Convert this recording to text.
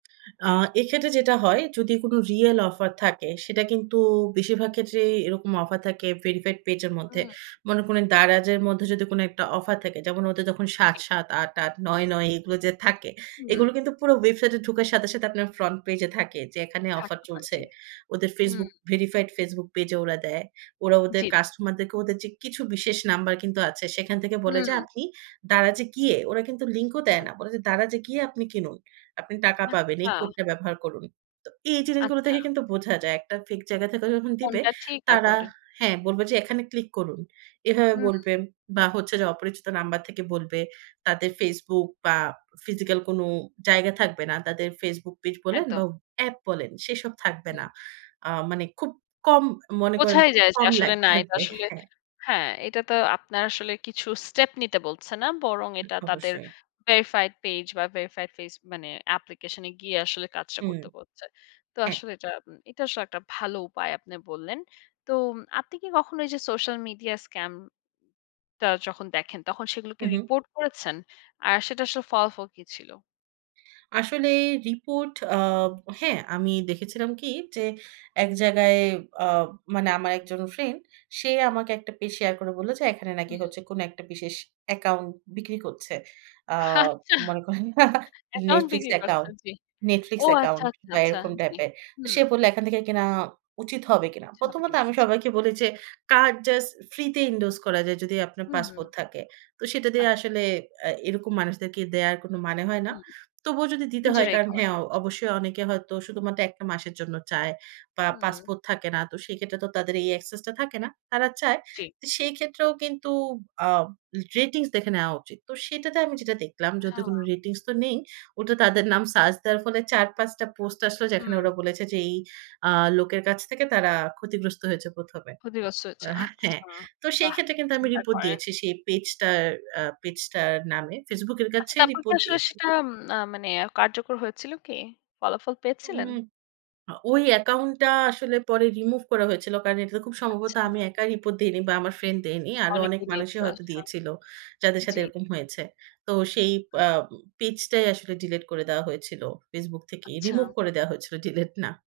আ এক্ষেত্রে যেটা হয়, যদি কোন real offer থাকে সেটা কিন্তু বেশিরভাগ ক্ষেত্রেই এরকম অফার থাকে verified পেজের মধ্যে। হুম। মনে করেন দারাজের মধ্যে যদি কোন একটা অফার থাকে যেমন ওদের যখন ঠিক। ৭.৭, ৮.৮, ৯.৯ এগুলো যে থাকে হুম। এগুলো কিন্তু পুরো ওয়েবসাইটে ঢোকার সাথে সাথে আপনার front page এ থাকে যে এখানে অফার থাকতে পারে চলছে। জি। ওদের হুম। ফেসবুক ভেরিফাইড ফেসবুক পেজে ওরা দেয়। ওরা ওদের জ্বী। কাস্টমার দেরকে ওদের যে কিছু বিশেষ নাম্বার কিন্তু আছে। এখান থেকে বলে যে হুম। "আপনি দারাজে গিয়ে" ওরা কিন্তু লিঙ্ক ও দেয় হুম। না। বলে যে "দারাজে গিয়ে আপনি কিনুন। আপনি টাকা পাবেন। এই আচ্ছা। কোডটা ব্যবহার করুন।" তো এই জিনিসগুলো আচ্ছা। থেকে কিন্তু বোঝা যায়। একটা ফেক জায়গা থেকে যখন দিবে, কোনটা ঠিক আর তারা কোনটা হ্যাঁ, বলবে যে এখানে ক্লিক করুন। এভাবে হুম। বলবে বা হচ্ছে যে অপরিচিত নাম্বার থেকে বলবে। তাদের ফেসবুক বা ফিজিক্যাল কোন জায়গা থাকবে না। তাদের ফেসবুক পেজ বলেন একদম। বা অ্যাপ বলেন সেসব থাকবে হুম। না। আ মানে খুব কম মনে করেন বোঝাই খুব যায় যে কম আসলে লাইক না। এটা থাকবে। আসলে হ্যাঁ। হ্যাঁ, এটা তো আপনার আসলে কিছু স্টেপ নিতে বলছে না। বরং এটা তাদের অবশ্যই। ভেরিফাইড পেজ বা verified page মানে application এ গিয়ে আসলে কাজটা হুম। করতে বলছে। তো হ্যাঁ। আসলে এটা, এটা আসলে একটা ভালো উপায় আপনি বললেন। তো আপনি কি কখনো এই যে সোশ্যাল মিডিয়া scam টা যখন দেখেন তখন সেগুলো কি হু, হু। রিপোর্ট করেছেন? আর সেটা আসলে ফলাফল কি ছিল? আসলে রিপোর্ট আ হ্যাঁ আমি দেখেছিলাম কি, যে এক জায়গায় অ মানে আমার ১ জন ফ্রেন্ড সে আমাকে একটা পেজ শেয়ার করে বলল যে এখানে নাকি হুম। হচ্ছে কোন একটা বিশেষ অ্যাকাউন্ট বিক্রি করছে। আ আচ্ছা। মনে করেন অ্যাকাউন্ট নেটফ্লিক্স বিক্রি করছে। অ্যাকাউন্ট। জ্বী। নেটফ্লিক্স ও আচ্ছা, অ্যাকাউন্ট আচ্ছা, বা আচ্ছা। এরকম জ্বী। টাইপের। হুম। সে বলল "এখান থেকে কিনা উচিত হবে কিনা।" আচ্ছা, হবে প্রথমত কিনা? আমি আচ্ছা। সবাইকে বলি যে "কার্ড জাস্ট ফ্রি তে endorse করা যায় যদি আপনার পাসপোর্ট হুম। থাকে।" তো সেটা দিয়ে আচ্ছা। আসলে আ এরকম মানুষদেরকে দেয়ার কোন মানে হয় না। হুম, তবুও যদি দিতে হয় নিজেরাই কারণ করে। হ্যাঁ, অবশ্যই অনেকে হয়তো শুধুমাত্র ১ টা মাসের জন্য চায় বা হুম। পাসপোর্ট থাকে না। তো সেক্ষেত্রে তো তাদের এই access টা থাকে না। তারা চায়। জ্বী। তো সেই ক্ষেত্রেও কিন্তু আ রেটিংস দেখে নেওয়া উচিত। তো সেটাতে আমি যেটা দেখলাম যেহেতু হ্যাঁ। কোন রেটিংস তো নেই। ওটা তাদের নাম সার্চ দেওয়ার ফলে ৪ ৫ টা পোস্ট আসলো যেখানে হুম। ওরা বলেছে যে এই আ লোকের কাছ থেকে তারা ক্ষতিগ্রস্ত হয়েছে প্রথমে। ক্ষতিগ্রস্ত হয়েছে। হ্যাঁ। আচ্ছা, তো সেই বাহ! ক্ষেত্রে কিন্তু আমি চিন্তা রিপোর্ট করেন। দিয়েছি। সেই পেজটার আ পেজটার নামে ফেসবুকের আচ্ছা, কাছে তারপর কি রিপোর্ট আসলে দিয়েছি। সেটা এম মানে কার্যকর হয়েছিল কি? ফলাফল হু, পেয়েছিলেন? হু। ওই অ্যাকাউন্ট টা আসলে পরে রিমুভ করা হয়েছিল। কারণ এটা খুব সম্ভবত আচ্ছা। আমি একা রিপোর্ট দেইনি বা আমার ফ্রেন্ড দেয়নি। আরো অনেক অনেকেই দিয়েছে মানুষই হয়তো আচ্ছা। দিয়েছিল। যাদের সাথে জ্বী। এরকম হয়েছে। তো সেই হু। আ পেজটাই আসলে ডিলিট করে দেয়া হয়েছিল ফেসবুক থেকে। রিমুভ আচ্ছা। করে দেয়া হয়েছিল ডিলিট না।